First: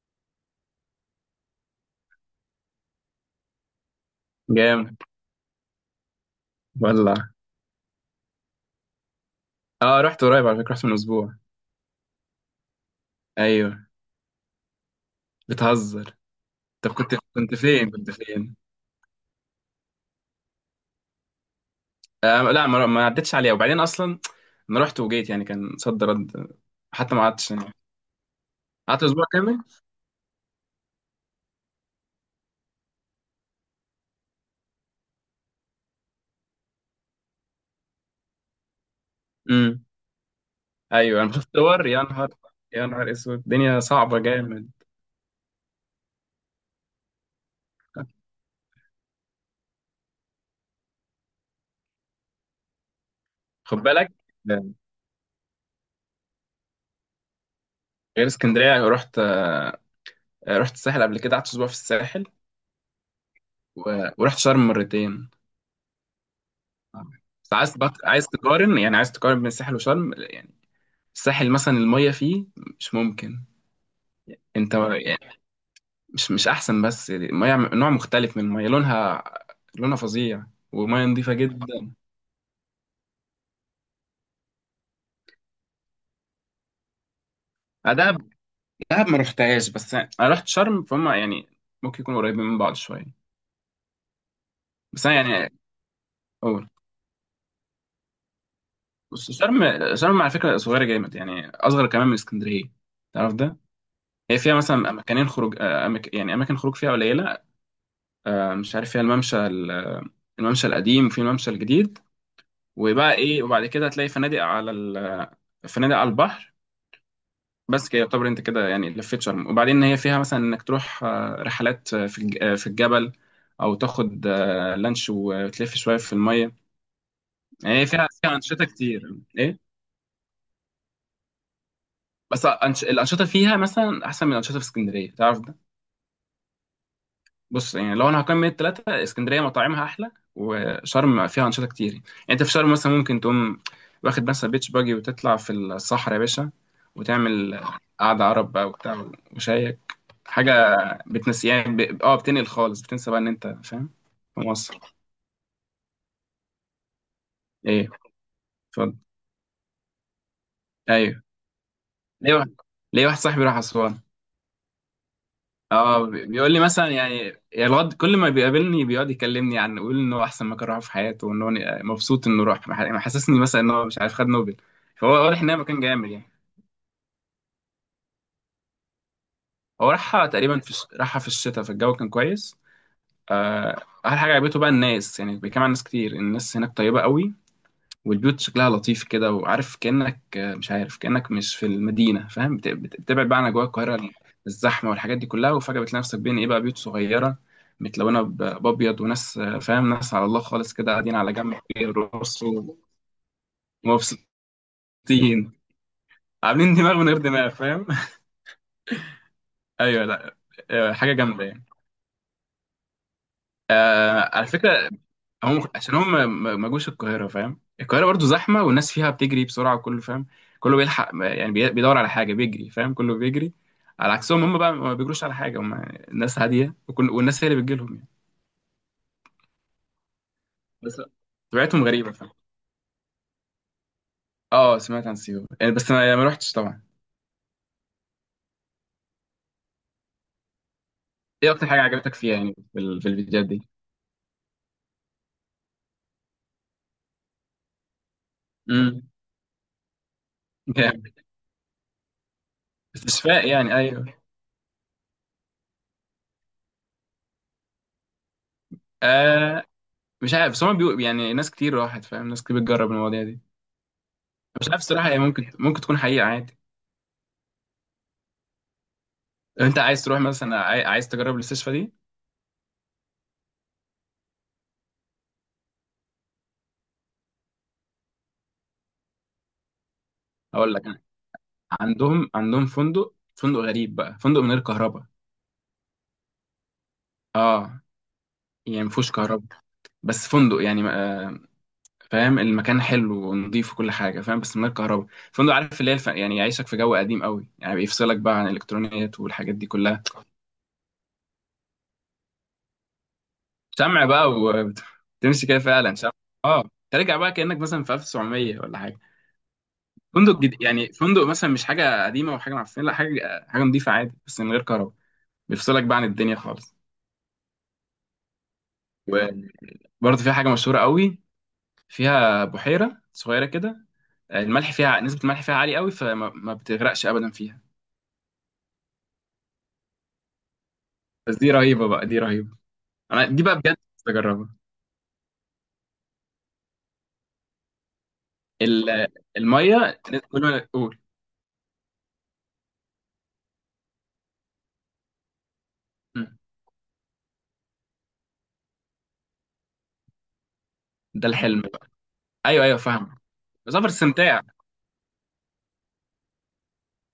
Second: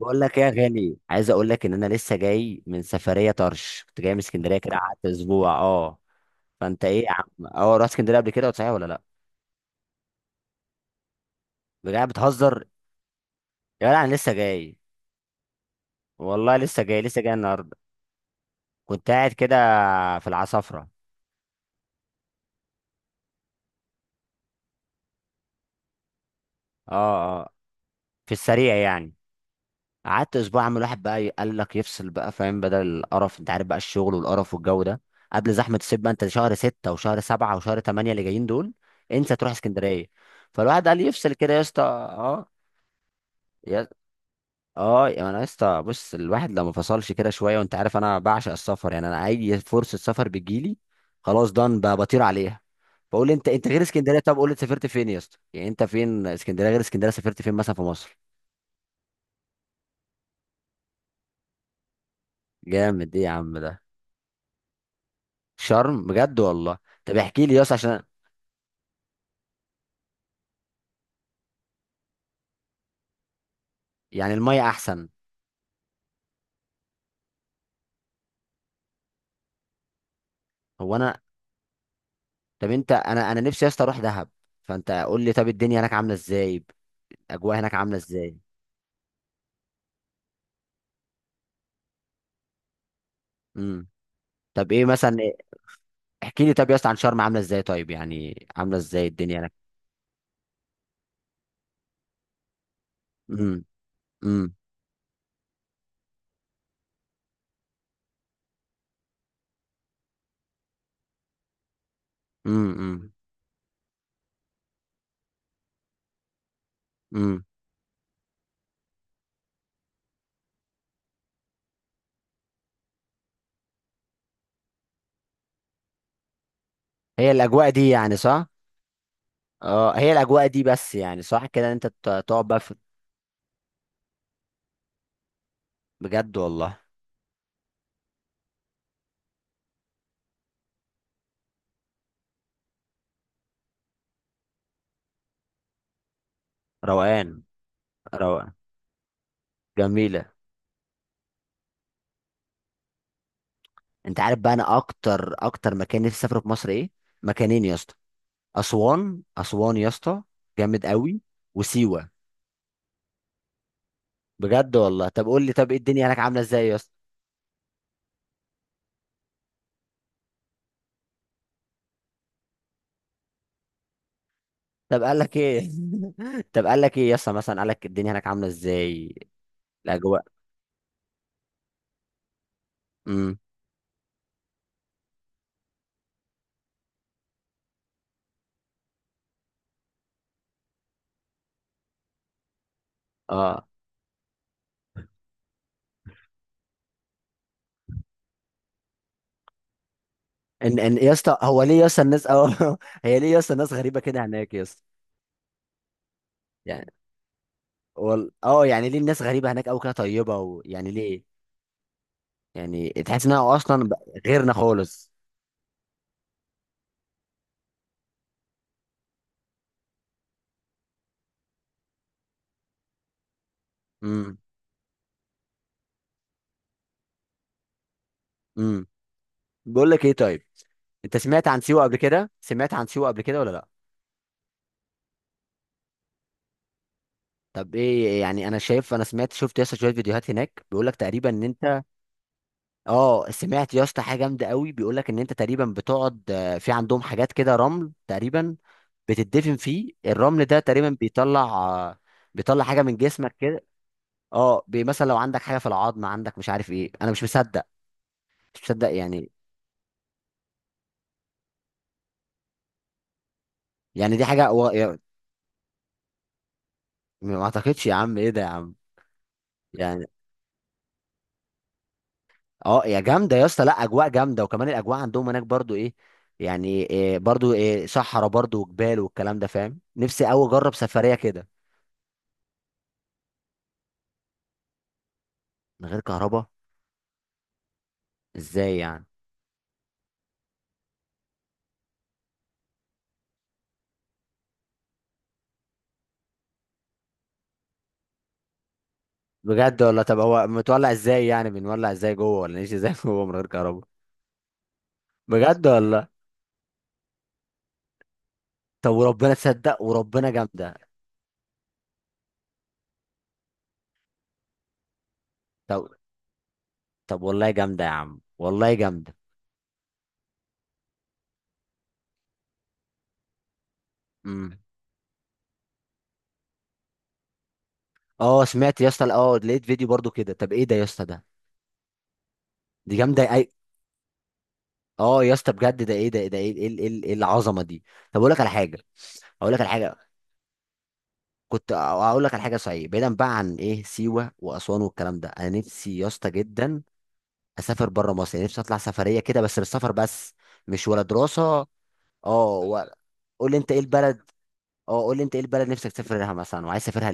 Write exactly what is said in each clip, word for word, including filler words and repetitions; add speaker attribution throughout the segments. Speaker 1: بقول لك ايه يا غالي، عايز اقول لك ان انا لسه جاي من سفريه طرش، كنت جاي من اسكندريه كده،
Speaker 2: جامد.
Speaker 1: قعدت اسبوع. اه فانت ايه يا
Speaker 2: والله
Speaker 1: عم؟ اه رحت اسكندريه قبل كده صحيح ولا لا؟
Speaker 2: اه رحت قريب على فكرة، رحت من اسبوع.
Speaker 1: بجد بتهزر؟
Speaker 2: ايوه
Speaker 1: يا جدع انا لسه جاي.
Speaker 2: بتهزر.
Speaker 1: والله لسه
Speaker 2: طب
Speaker 1: جاي
Speaker 2: كنت
Speaker 1: لسه جاي
Speaker 2: كنت
Speaker 1: النهارده.
Speaker 2: فين كنت فين؟
Speaker 1: كنت قاعد كده في العصافره.
Speaker 2: آه لا، ما, ما عدتش عليها، وبعدين اصلا انا رحت وجيت يعني، كان صد رد. حتى ما
Speaker 1: اه، اه.
Speaker 2: قعدتش هناك،
Speaker 1: في السريع
Speaker 2: قعدت
Speaker 1: يعني.
Speaker 2: اسبوع كامل.
Speaker 1: قعدت اسبوع. عم الواحد بقى قال لك يفصل بقى، فاهم؟ بدل القرف، انت عارف بقى الشغل والقرف والجو ده. قبل زحمه الصيف بقى، انت شهر ستة وشهر سبعة وشهر تمانية اللي جايين دول، انسى تروح
Speaker 2: امم،
Speaker 1: اسكندريه. فالواحد قال
Speaker 2: ايوه انا
Speaker 1: يفصل
Speaker 2: بشوف
Speaker 1: كده يا اسطى.
Speaker 2: صور. يا نهار،
Speaker 1: اه
Speaker 2: يا نهار اسود، الدنيا
Speaker 1: يا
Speaker 2: صعبة جامد.
Speaker 1: اه يا انا اسطى، بص الواحد لما فصلش كده شويه، وانت عارف انا بعشق السفر يعني، انا اي فرصه سفر بتجيلي خلاص، دان ب- بطير عليها. بقول، انت انت
Speaker 2: خد
Speaker 1: غير
Speaker 2: بالك.
Speaker 1: اسكندريه، طب قول لي
Speaker 2: آه،
Speaker 1: سافرت فين يا اسطى، يعني انت فين؟ اسكندريه غير اسكندريه سافرت فين مثلا في مصر؟
Speaker 2: غير اسكندرية رحت. آه، رحت الساحل قبل كده، قعدت اسبوع في الساحل.
Speaker 1: جامد، ايه يا عم ده؟
Speaker 2: و... ورحت شرم مرتين.
Speaker 1: شرم بجد والله؟ طب احكي
Speaker 2: بس
Speaker 1: لي يا اسطى
Speaker 2: عايز بط...
Speaker 1: عشان،
Speaker 2: عايز تقارن يعني، عايز تقارن بين الساحل وشرم؟ الساحل مثلا المية فيه مش ممكن.
Speaker 1: يعني الميه
Speaker 2: انت
Speaker 1: احسن؟
Speaker 2: يعني مش مش احسن، بس المية م- نوع مختلف من المية، لونها لونها فظيع،
Speaker 1: هو
Speaker 2: ومية
Speaker 1: انا،
Speaker 2: نظيفة جدا.
Speaker 1: طب انت، انا انا نفسي يا اسطى اروح دهب، فانت قول لي طب الدنيا هناك عامله ازاي؟ الاجواء هناك
Speaker 2: آه،
Speaker 1: عامله
Speaker 2: دهب،
Speaker 1: ازاي؟
Speaker 2: دهب ما رحتهاش، بس انا رحت شرم فهم يعني، ممكن يكونوا قريبين من بعض شوية.
Speaker 1: امم. طب ايه
Speaker 2: بس
Speaker 1: مثلا؟
Speaker 2: انا يعني
Speaker 1: احكي لي
Speaker 2: اقول،
Speaker 1: طب يا اسطى عن شرم عامله ازاي؟ طيب يعني عامله ازاي
Speaker 2: بس
Speaker 1: الدنيا هناك؟
Speaker 2: شرم، شرم على فكرة صغيرة جامد، يعني اصغر كمان من اسكندرية، تعرف ده.
Speaker 1: امم،
Speaker 2: هي
Speaker 1: امم،
Speaker 2: فيها مثلا مكانين خروج، آه، أماك... يعني اماكن خروج فيها قليلة. آه، مش عارف، فيها الممشى ال- الممشى القديم، وفي الممشى الجديد.
Speaker 1: امم،
Speaker 2: وبقى ايه وبعد كده هتلاقي فنادق على ال... فنادق على البحر.
Speaker 1: امم.
Speaker 2: بس كده يعتبر انت كده يعني لفيت شرم. وبعدين هي فيها مثلا انك تروح آه، رحلات، آه، في الج- آه، في الجبل، او تاخد آه، لانش وتلف شويه في الميه،
Speaker 1: هي الاجواء
Speaker 2: يعني هي
Speaker 1: دي
Speaker 2: فيها
Speaker 1: يعني
Speaker 2: فيها
Speaker 1: صح؟
Speaker 2: انشطه كتير ايه.
Speaker 1: اه، هي الاجواء دي بس يعني صح كده إن انت ت- تقعد
Speaker 2: بس
Speaker 1: بقى في.
Speaker 2: أنش... الانشطه فيها مثلا احسن من الانشطه في اسكندريه، تعرف ده.
Speaker 1: بجد والله.
Speaker 2: بص يعني لو انا هقيم من التلاتة، اسكندريه مطاعمها احلى، وشرم فيها انشطه كتير يعني. انت في شرم مثلا ممكن تقوم واخد مثلا بيتش باجي، وتطلع في الصحراء يا باشا،
Speaker 1: روقان.
Speaker 2: وتعمل قعده عرب
Speaker 1: روقان.
Speaker 2: بقى وبتاع، وشايك
Speaker 1: جميله.
Speaker 2: حاجه، بتنسي يعني ب... اه بتنقل خالص، بتنسى بقى ان انت فاهم.
Speaker 1: انت عارف
Speaker 2: في
Speaker 1: بقى، انا
Speaker 2: مصر
Speaker 1: اكتر اكتر مكان نفسي اسافره في مصر ايه؟ مكانين يا
Speaker 2: ايه؟
Speaker 1: اسطى،
Speaker 2: اتفضل.
Speaker 1: اسوان. اسوان يا اسطى، جامد قوي.
Speaker 2: ايوه
Speaker 1: وسيوه.
Speaker 2: ليه واحد، ليه واحد صاحبي راح اسوان.
Speaker 1: بجد والله؟ طب قول لي، طب ايه الدنيا
Speaker 2: اه
Speaker 1: هناك
Speaker 2: بي-
Speaker 1: عامله
Speaker 2: بيقول لي
Speaker 1: ازاي يا
Speaker 2: مثلا
Speaker 1: اسطى؟
Speaker 2: يعني، يا الواد كل ما بيقابلني بيقعد يكلمني، عن يقول ان هو احسن مكان راحه في حياته، وان هو مبسوط انه راح، مح- محسسني مثلا ان هو مش عارف خد نوبل.
Speaker 1: طب
Speaker 2: فهو
Speaker 1: قال لك
Speaker 2: واضح ان هي
Speaker 1: ايه؟
Speaker 2: مكان جامد يعني.
Speaker 1: طب قال لك ايه يا اسطى مثلا؟ قال لك الدنيا هناك عامله ازاي؟
Speaker 2: هو
Speaker 1: الاجواء.
Speaker 2: راحها تقريبا في الش- راحها في الشتاء، فالجو كان كويس.
Speaker 1: امم.
Speaker 2: آه، احلى حاجه عجبته بقى الناس يعني، بيتكلم عن ناس كتير، الناس هناك طيبه قوي، والبيوت شكلها لطيف كده، وعارف كأنك، آه، مش عارف كأنك مش في المدينة، فاهم، بت- بت- بتبعد بقى عن أجواء
Speaker 1: اه
Speaker 2: القاهرة، الزحمة والحاجات دي كلها، وفجأة بتلاقي نفسك بين إيه بقى، بيوت صغيرة متلونة ب- بأبيض، وناس، آه، فاهم، ناس على الله خالص
Speaker 1: ان
Speaker 2: كده
Speaker 1: ان يا
Speaker 2: قاعدين على
Speaker 1: اسطى،
Speaker 2: جنب
Speaker 1: هو ليه يا اسطى الناس
Speaker 2: بيرقصوا،
Speaker 1: اه هي ليه يا اسطى الناس غريبه كده هناك يا اسطى؟
Speaker 2: ومبسوطين، عاملين
Speaker 1: يعني،
Speaker 2: دماغ من غير دماغ فاهم.
Speaker 1: وال... اه يعني ليه الناس غريبه هناك او كده
Speaker 2: أيوه لا،
Speaker 1: طيبه و... يعني
Speaker 2: آه، حاجة
Speaker 1: ليه؟
Speaker 2: جامدة يعني.
Speaker 1: يعني تحس انها اصلا ب-
Speaker 2: آه على
Speaker 1: غيرنا
Speaker 2: فكرة،
Speaker 1: خالص.
Speaker 2: هم عشان هم ما ما- ما جوش القاهرة فاهم. القاهرة برضو زحمة، والناس فيها بتجري بسرعة، وكله فاهم، كله بيلحق يعني، بي- بيدور على حاجة بيجري فاهم، كله بيجري. على
Speaker 1: امم.
Speaker 2: عكسهم، هم بقى ما بيجروش على حاجة، هم ناس هادية وكل، والناس هي اللي بتجيلهم يعني.
Speaker 1: امم. بقول لك ايه طيب،
Speaker 2: بس
Speaker 1: انت سمعت عن سيوه
Speaker 2: طبيعتهم
Speaker 1: قبل
Speaker 2: غريبة
Speaker 1: كده،
Speaker 2: فاهم.
Speaker 1: سمعت عن سيوه قبل كده ولا لا؟
Speaker 2: اه سمعت عن سيوة يعني، بس ما ما رحتش طبعا.
Speaker 1: طب ايه يعني، انا شايف، انا سمعت شفت يا اسطى شويه فيديوهات هناك، بيقول لك تقريبا ان
Speaker 2: ايه أكتر حاجة
Speaker 1: انت،
Speaker 2: عجبتك فيها يعني، في, ال... في
Speaker 1: اه
Speaker 2: الفيديوهات دي؟
Speaker 1: سمعت يا اسطى حاجه جامده قوي، بيقول لك ان انت تقريبا بتقعد آه، في عندهم حاجات كده رمل تقريبا،
Speaker 2: امم.
Speaker 1: بتدفن فيه، الرمل ده تقريبا
Speaker 2: جامد.
Speaker 1: بيطلع آه، بيطلع حاجه من جسمك
Speaker 2: استشفاء
Speaker 1: كده.
Speaker 2: يعني، ايوه.
Speaker 1: اه بي- مثلا لو عندك حاجه في العظم عندك، مش عارف ايه، انا مش مصدق، مش مصدق يعني.
Speaker 2: آه مش عارف، بس هم بيقول يعني، ناس كتير راحت فاهم، ناس كتير بتجرب المواضيع دي.
Speaker 1: يعني دي حاجه و...
Speaker 2: مش عارف
Speaker 1: يا-
Speaker 2: الصراحة، هي ممكن ممكن تكون حقيقة عادي.
Speaker 1: ما اعتقدش يا عم، ايه ده يا عم؟
Speaker 2: لو انت عايز
Speaker 1: يعني،
Speaker 2: تروح مثلا، عاي- عايز تجرب المستشفى دي.
Speaker 1: اه يا جامده يا اسطى، لا، اجواء جامده، وكمان الاجواء عندهم هناك برضو ايه؟ يعني إيه برضو؟ إيه، صحراء برضو وجبال والكلام ده، فاهم؟ نفسي قوي اجرب
Speaker 2: هقول لك انا،
Speaker 1: سفريه كده.
Speaker 2: عندهم عندهم فندق، فندق غريب بقى، فندق من غير كهرباء.
Speaker 1: من غير كهرباء؟
Speaker 2: اه
Speaker 1: ازاي
Speaker 2: يعني
Speaker 1: يعني؟
Speaker 2: مفهوش كهرباء، بس فندق يعني آه، فاهم المكان حلو ونضيف وكل حاجه فاهم، بس من غير كهرباء. فندق، عارف اللي هي الف... يعني يعيشك في جو قديم قوي يعني، بيفصلك بقى عن الالكترونيات والحاجات دي
Speaker 1: بجد والله؟
Speaker 2: كلها.
Speaker 1: طب هو متولع ازاي، يعني بنولع ازاي جوه، ولا نعيش ازاي جوه من غير كهرباء؟
Speaker 2: شمع بقى وتمشي كده،
Speaker 1: بجد
Speaker 2: فعلا
Speaker 1: والله.
Speaker 2: شمع. اه ترجع بقى كانك مثلا في ألف وسبعمية ولا
Speaker 1: طب
Speaker 2: حاجه.
Speaker 1: وربنا تصدق، وربنا
Speaker 2: فندق جديد
Speaker 1: جامده.
Speaker 2: يعني، فندق مثلا مش حاجه قديمه وحاجه معفنه، لا، حاجه حاجه نضيفه عادي، بس من غير كهرباء، بيفصلك
Speaker 1: طب
Speaker 2: بقى عن الدنيا خالص.
Speaker 1: طب والله جامده يا عم، والله جامده.
Speaker 2: وبرضه في حاجه مشهوره قوي، فيها بحيره صغيره كده،
Speaker 1: امم.
Speaker 2: الملح فيها، نسبه الملح فيها عاليه قوي، فما ما بتغرقش ابدا فيها.
Speaker 1: اه سمعت يا اسطى، اه لقيت فيديو برضو كده. طب ايه ده يا اسطى ده؟
Speaker 2: بس دي رهيبه بقى، دي رهيبه،
Speaker 1: دي جامده
Speaker 2: انا دي
Speaker 1: اي.
Speaker 2: بقى بجد نفسي اجربها.
Speaker 1: اه يا اسطى بجد، ده ايه ده؟ ده ايه، ايه، ايه، إيه، إيه العظمه دي؟ طب اقول لك على حاجه
Speaker 2: ال-
Speaker 1: اقول لك على حاجه
Speaker 2: الميه، كل ما اقول.
Speaker 1: كنت اقول لك على حاجه، صحيح، بعيدا بقى عن ايه سيوه واسوان والكلام ده، انا نفسي يا اسطى
Speaker 2: مم.
Speaker 1: جدا اسافر بره مصر، يعني نفسي اطلع سفريه كده بس، بالسفر بس، مش ولا
Speaker 2: ده الحلم
Speaker 1: دراسه.
Speaker 2: بقى.
Speaker 1: اه
Speaker 2: ايوه ايوه
Speaker 1: ولا-
Speaker 2: فاهم،
Speaker 1: قول لي انت ايه
Speaker 2: سفر
Speaker 1: البلد،
Speaker 2: استمتاع.
Speaker 1: اه قول لي انت ايه البلد نفسك تسافر لها مثلا، وعايز تسافرها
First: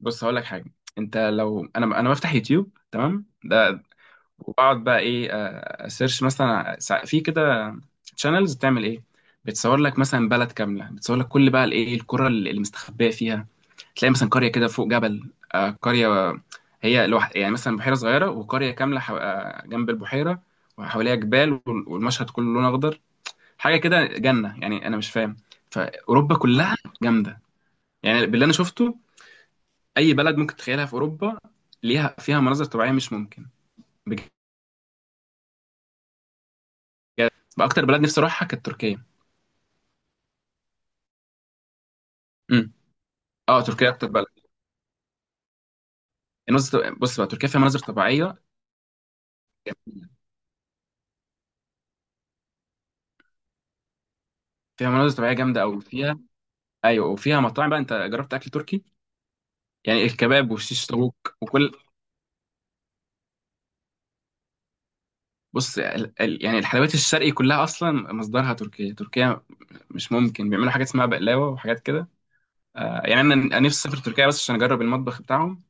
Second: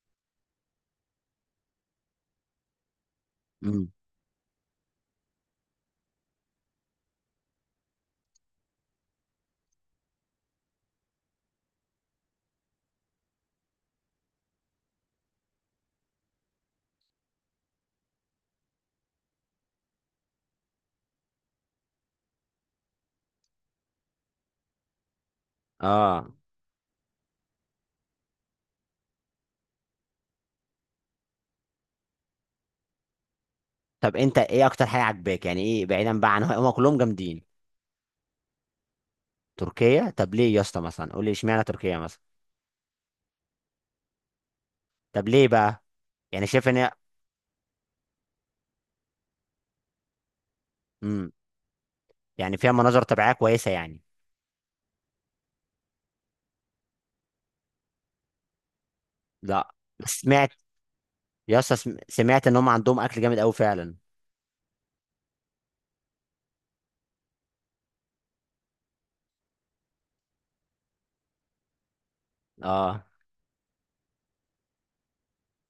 Speaker 2: بص هقول لك حاجه، انت لو، انا انا بفتح يوتيوب تمام ده،
Speaker 1: ليه؟
Speaker 2: واقعد بقى ايه، آه، اسيرش مثلا سا- في كده تشانلز بتعمل ايه، بتصور لك مثلا بلد كامله، بتصور لك كل بقى الايه، القرى اللي مستخبيه فيها، تلاقي مثلا قريه كده فوق جبل، آه، قريه هي لوحد يعني، مثلا بحيره صغيره، وقريه كامله حو... آه، جنب البحيره، وحواليها جبال، وال- والمشهد كله لون اخضر، حاجه كده جنه يعني انا مش فاهم.
Speaker 1: اه
Speaker 2: فاوروبا كلها جامده يعني، باللي انا شفته، اي بلد ممكن تتخيلها في اوروبا، ليها فيها مناظر طبيعيه مش ممكن.
Speaker 1: طب
Speaker 2: بجد.
Speaker 1: انت ايه اكتر حاجه عاجباك يعني، ايه، بعيدا بقى عن هم كلهم جامدين؟
Speaker 2: واكتر بلد نفسي اروحها كانت تركيا.
Speaker 1: تركيا؟ طب ليه يا اسطى مثلا؟ قول لي اشمعنى تركيا مثلا،
Speaker 2: امم، اه تركيا اكتر بلد.
Speaker 1: طب ليه بقى؟ يعني شايف ان هي.
Speaker 2: المناظر، بص بقى تركيا فيها مناظر طبيعيه،
Speaker 1: امم. يعني فيها مناظر طبيعيه كويسه يعني؟
Speaker 2: فيها مناظر طبيعيه جامده قوي فيها. ايوه وفيها مطاعم بقى، انت جربت اكل تركي؟
Speaker 1: لا
Speaker 2: يعني
Speaker 1: بس سمعت.
Speaker 2: الكباب والشيش طاووق
Speaker 1: يا
Speaker 2: وكل.
Speaker 1: اسطى سم- سمعت ان هم عندهم اكل جامد قوي فعلا.
Speaker 2: بص ال... ال... يعني الحلويات الشرقي كلها اصلا مصدرها تركيا. تركيا مش ممكن، بيعملوا حاجات اسمها بقلاوه وحاجات كده. آه
Speaker 1: اه.
Speaker 2: يعني، انا أنا نفسي اسافر تركيا بس عشان اجرب المطبخ بتاعهم،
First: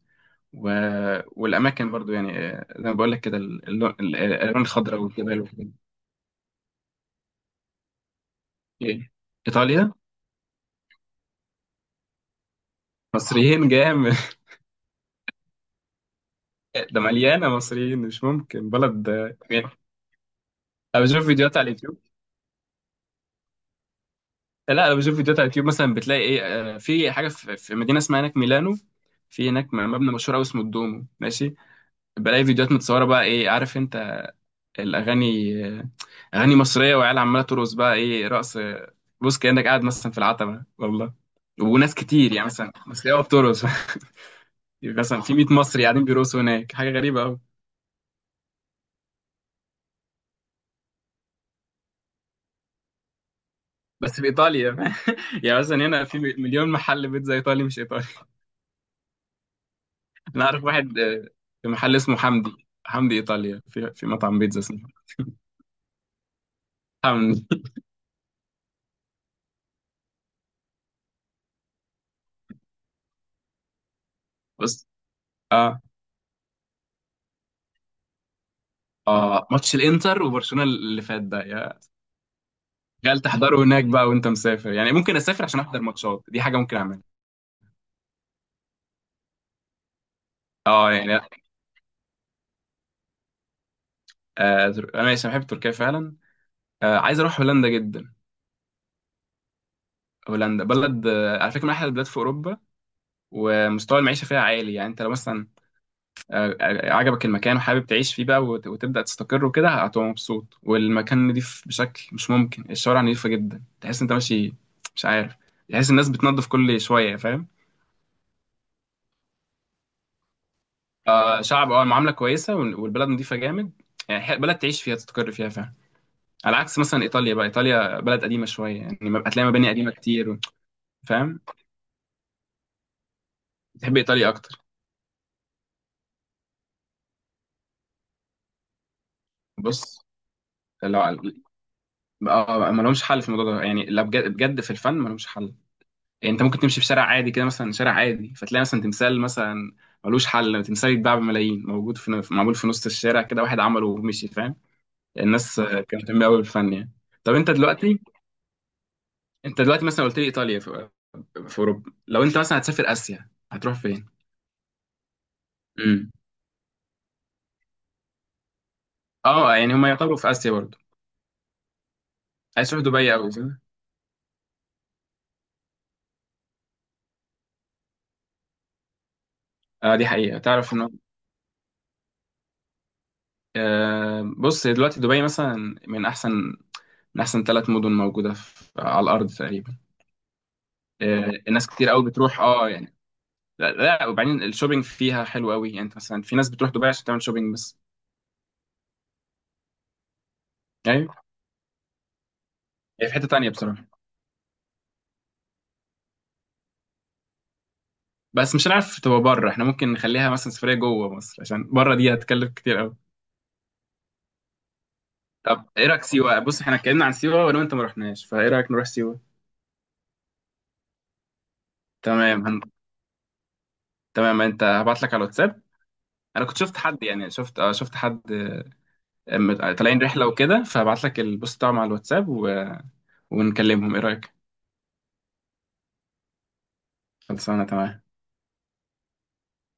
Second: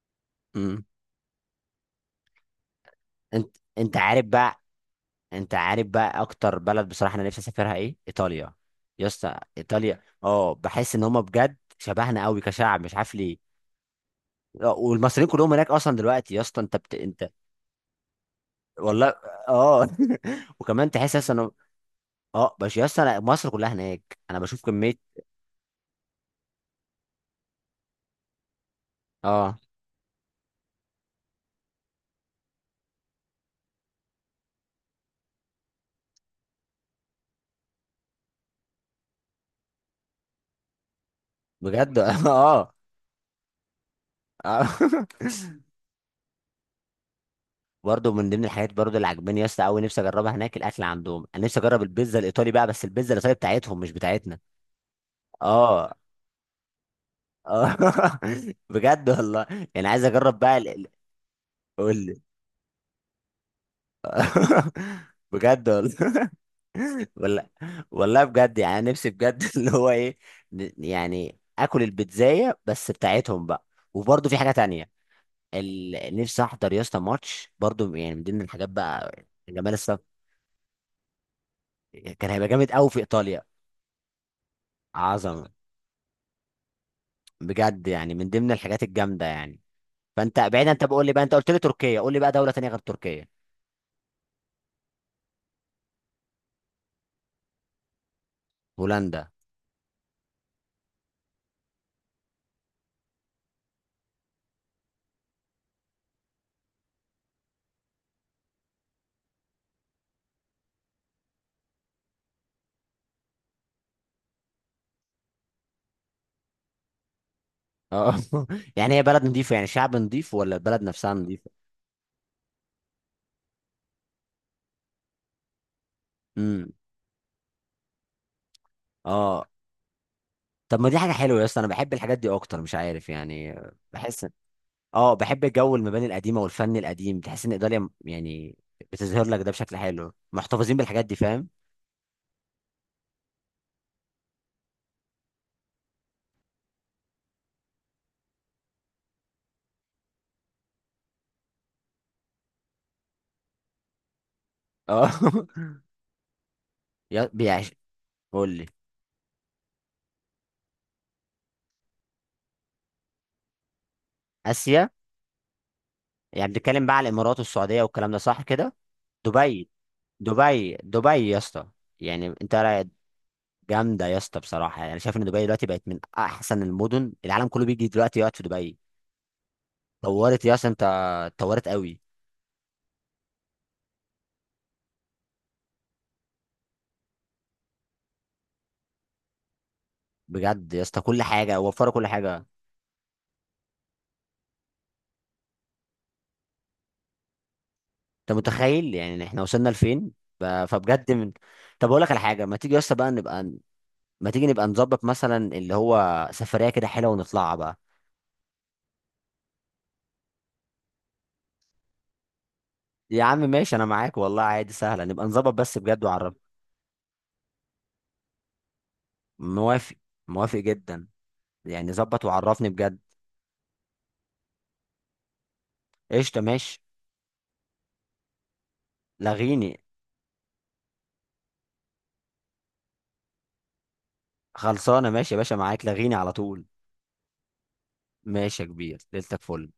Speaker 2: و...
Speaker 1: امم.
Speaker 2: والاماكن برضو يعني، آه، زي ما بقول لك كده،
Speaker 1: انت
Speaker 2: اللون
Speaker 1: انت
Speaker 2: ال-
Speaker 1: عارف
Speaker 2: الالوان
Speaker 1: بقى،
Speaker 2: الخضراء والجبال
Speaker 1: انت
Speaker 2: والحاجات دي.
Speaker 1: عارف بقى اكتر بلد بصراحه انا نفسي اسافرها ايه؟ ايطاليا. يا
Speaker 2: ايه
Speaker 1: اسطى
Speaker 2: ايطاليا،
Speaker 1: ايطاليا، اه بحس ان هم بجد شبهنا قوي كشعب، مش عارف ليه.
Speaker 2: مصريين جامد.
Speaker 1: آه، والمصريين كلهم هناك اصلا دلوقتي، يا اسطى انت بت...
Speaker 2: ده
Speaker 1: انت.
Speaker 2: مليانه مصريين، مش ممكن بلد
Speaker 1: والله.
Speaker 2: يعني.
Speaker 1: اه وكمان
Speaker 2: انا
Speaker 1: تحس
Speaker 2: بشوف
Speaker 1: اصلا إنه-
Speaker 2: فيديوهات على اليوتيوب.
Speaker 1: اه بس يا اسطى أنا- مصر كلها هناك، انا بشوف
Speaker 2: لا
Speaker 1: كميه.
Speaker 2: انا بشوف فيديوهات على اليوتيوب، مثلا بتلاقي ايه، آه، في حاجه، في في مدينه اسمها هناك ميلانو، في
Speaker 1: اه
Speaker 2: هناك مبنى مشهور قوي اسمه الدومو ماشي. بلاقي فيديوهات متصوره بقى ايه، عارف انت الاغاني، آه، اغاني مصريه، وعيال عماله ترقص بقى ايه رقص، آه، بص كانك قاعد مثلا في العتبه والله، وناس
Speaker 1: بجد.
Speaker 2: كتير يعني مثلا
Speaker 1: اه.
Speaker 2: مصريه بترقص.
Speaker 1: آه.
Speaker 2: مثلا في ميت مصري قاعدين بيرقصوا هناك، حاجه غريبه قوي.
Speaker 1: برضه من ضمن الحاجات برضه اللي عجباني يا اسطى، قوي نفسي اجربها هناك الاكل عندهم، انا نفسي اجرب البيتزا الايطالي بقى، بس البيتزا الايطالي بتاعتهم مش
Speaker 2: بس في
Speaker 1: بتاعتنا.
Speaker 2: ايطاليا. يعني مثلا
Speaker 1: اه.
Speaker 2: هنا في مليون محل بيتزا ايطالي
Speaker 1: اه
Speaker 2: مش ايطالي.
Speaker 1: بجد والله. يعني عايز اجرب
Speaker 2: انا
Speaker 1: بقى
Speaker 2: اعرف
Speaker 1: ال- ال-
Speaker 2: واحد، آه، في
Speaker 1: قول
Speaker 2: محل اسمه
Speaker 1: لي.
Speaker 2: حمدي، حمدي ايطاليا، في في مطعم بيتزا اسمه
Speaker 1: بجد والله. والله.
Speaker 2: حمدي.
Speaker 1: والله بجد، يعني أنا نفسي بجد، اللي هو ايه، ن- يعني اكل البيتزاية بس بتاعتهم بقى. وبرضه في حاجة
Speaker 2: بص
Speaker 1: تانية،
Speaker 2: اه.
Speaker 1: ال- نفسي احضر يا اسطى ماتش برضه، يعني من ضمن الحاجات بقى
Speaker 2: اه
Speaker 1: جمال
Speaker 2: ماتش
Speaker 1: الصف،
Speaker 2: الانتر وبرشلونه اللي فات ده يا،
Speaker 1: كان هيبقى جامد قوي في
Speaker 2: قال
Speaker 1: ايطاليا.
Speaker 2: تحضره هناك بقى وانت مسافر، يعني ممكن اسافر
Speaker 1: عظمة.
Speaker 2: عشان احضر ماتشات، دي حاجه ممكن اعملها.
Speaker 1: بجد، يعني من ضمن الحاجات الجامدة يعني. فانت بعيدا، انت
Speaker 2: اه
Speaker 1: بقول لي
Speaker 2: يعني،
Speaker 1: بقى، انت قلت لي تركيا، قول لي بقى دولة تانية غير تركيا.
Speaker 2: آه تر- انا ماشي، أنا بحب تركيا فعلا. آه عايز اروح هولندا جدا.
Speaker 1: هولندا.
Speaker 2: هولندا بلد آه على فكره من احلى البلاد في اوروبا، ومستوى المعيشه فيها عالي يعني. انت لو مثلا آه، آه، عجبك المكان وحابب تعيش فيه بقى، وت- وتبدأ تستقر وكده، هتبقى مبسوط، والمكان نضيف بشكل مش ممكن، الشوارع نضيفة جدا، تحس انت ماشي مش عارف، تحس الناس بتنظف كل شوية فاهم.
Speaker 1: اه يعني هي بلد نظيفة يعني، شعب نظيف ولا البلد نفسها
Speaker 2: آه
Speaker 1: نظيفة؟
Speaker 2: شعب، اه المعاملة كويسة، وال- والبلد نضيفة جامد يعني، ح- بلد تعيش فيها تستقر فيها فاهم. على
Speaker 1: امم.
Speaker 2: عكس مثلا إيطاليا بقى، إيطاليا بلد قديمة شوية يعني، ما-
Speaker 1: اه،
Speaker 2: هتلاقي مباني قديمة كتير و،
Speaker 1: طب ما دي حاجه
Speaker 2: فاهم
Speaker 1: حلوه يا اسطى، انا بحب الحاجات دي اكتر، مش عارف يعني.
Speaker 2: تحب
Speaker 1: بحس.
Speaker 2: إيطاليا أكتر.
Speaker 1: اه، بحب جو المباني القديمه والفن القديم، تحس ان ايطاليا م- يعني بتظهر لك ده بشكل
Speaker 2: بص
Speaker 1: حلو، محتفظين
Speaker 2: لو
Speaker 1: بالحاجات دي، فاهم؟
Speaker 2: اه ما لهمش حل في الموضوع ده يعني، لا بجد بجد في الفن ما لهمش حل. يعني انت ممكن تمشي في شارع عادي كده، مثلا شارع عادي، فتلاقي مثلا تمثال مثلا ملوش حل، تمثال يتباع بملايين، موجود في في- معمول في نص الشارع كده، واحد عمله ومشي فاهم.
Speaker 1: اه
Speaker 2: الناس آه، كانت مهتمه قوي بالفن يعني.
Speaker 1: يا-
Speaker 2: طب انت
Speaker 1: بيعيش.
Speaker 2: دلوقتي،
Speaker 1: قول لي.
Speaker 2: انت دلوقتي مثلا قلت لي ايطاليا في, في اوروبا، لو انت مثلا هتسافر اسيا هتروح فين؟
Speaker 1: اسيا،
Speaker 2: امم،
Speaker 1: يعني بنتكلم بقى على الامارات والسعوديه والكلام ده، صح كده؟
Speaker 2: اه
Speaker 1: دبي.
Speaker 2: يعني هم يعتبروا في اسيا
Speaker 1: دبي،
Speaker 2: برضه.
Speaker 1: دبي يا اسطى، يعني انت
Speaker 2: عايز تروح
Speaker 1: رأي-
Speaker 2: دبي قوي صح؟
Speaker 1: جامده يا اسطى بصراحه، يعني شايف ان دبي دلوقتي بقت من احسن المدن، العالم كله بيجي دلوقتي يقعد في دبي.
Speaker 2: اه دي حقيقه،
Speaker 1: طورت يا اسطى
Speaker 2: تعرف
Speaker 1: انت،
Speaker 2: ان
Speaker 1: اتطورت قوي.
Speaker 2: آه بص دلوقتي دبي مثلا، من احسن من احسن ثلاث مدن موجوده في على الارض تقريبا.
Speaker 1: بجد يا اسطى كل
Speaker 2: آه
Speaker 1: حاجه،
Speaker 2: الناس كتير
Speaker 1: وفروا
Speaker 2: قوي
Speaker 1: كل
Speaker 2: بتروح
Speaker 1: حاجه.
Speaker 2: اه يعني. لا لا، وبعدين الشوبينج فيها حلو قوي يعني، انت مثلا في ناس بتروح دبي عشان تعمل شوبينج بس.
Speaker 1: انت متخيل يعني إن احنا وصلنا لفين؟ ب- فبجد
Speaker 2: ايوه
Speaker 1: من. طب اقول لك على حاجه، ما تيجي يا اسطى
Speaker 2: هي
Speaker 1: بقى
Speaker 2: في حته تانية
Speaker 1: نبقى،
Speaker 2: بصراحه.
Speaker 1: ما تيجي نبقى نظبط مثلا اللي هو سفريه كده حلوه ونطلعها بقى.
Speaker 2: بس مش هنعرف تبقى بره، احنا ممكن نخليها مثلا سفريه جوه مصر، عشان بره دي هتكلف كتير قوي.
Speaker 1: يا عم ماشي، انا معاك والله، عادي سهله، نبقى نظبط
Speaker 2: طب
Speaker 1: بس
Speaker 2: ايه رايك
Speaker 1: بجد، وعرفني.
Speaker 2: سيوه؟ بص احنا اتكلمنا عن سيوه، وانا وانت ما رحناش، فايه رايك نروح سيوه؟
Speaker 1: موافق. موافق جدا، يعني ظبط
Speaker 2: تمام هن...
Speaker 1: وعرفني بجد.
Speaker 2: تمام انت، هبعت لك على الواتساب.
Speaker 1: قشطه،
Speaker 2: انا كنت شفت
Speaker 1: ماشي.
Speaker 2: حد يعني، شفت اه شفت حد، اه، ام-
Speaker 1: لغيني.
Speaker 2: طالعين رحله وكده، فهبعت لك البوست بتاعهم على الواتساب، و... ونكلمهم، ايه رايك؟
Speaker 1: خلصانه، ماشي يا باشا، معاك، لغيني على طول.
Speaker 2: خلصانه تمام.
Speaker 1: ماشي يا كبير، ليلتك فل.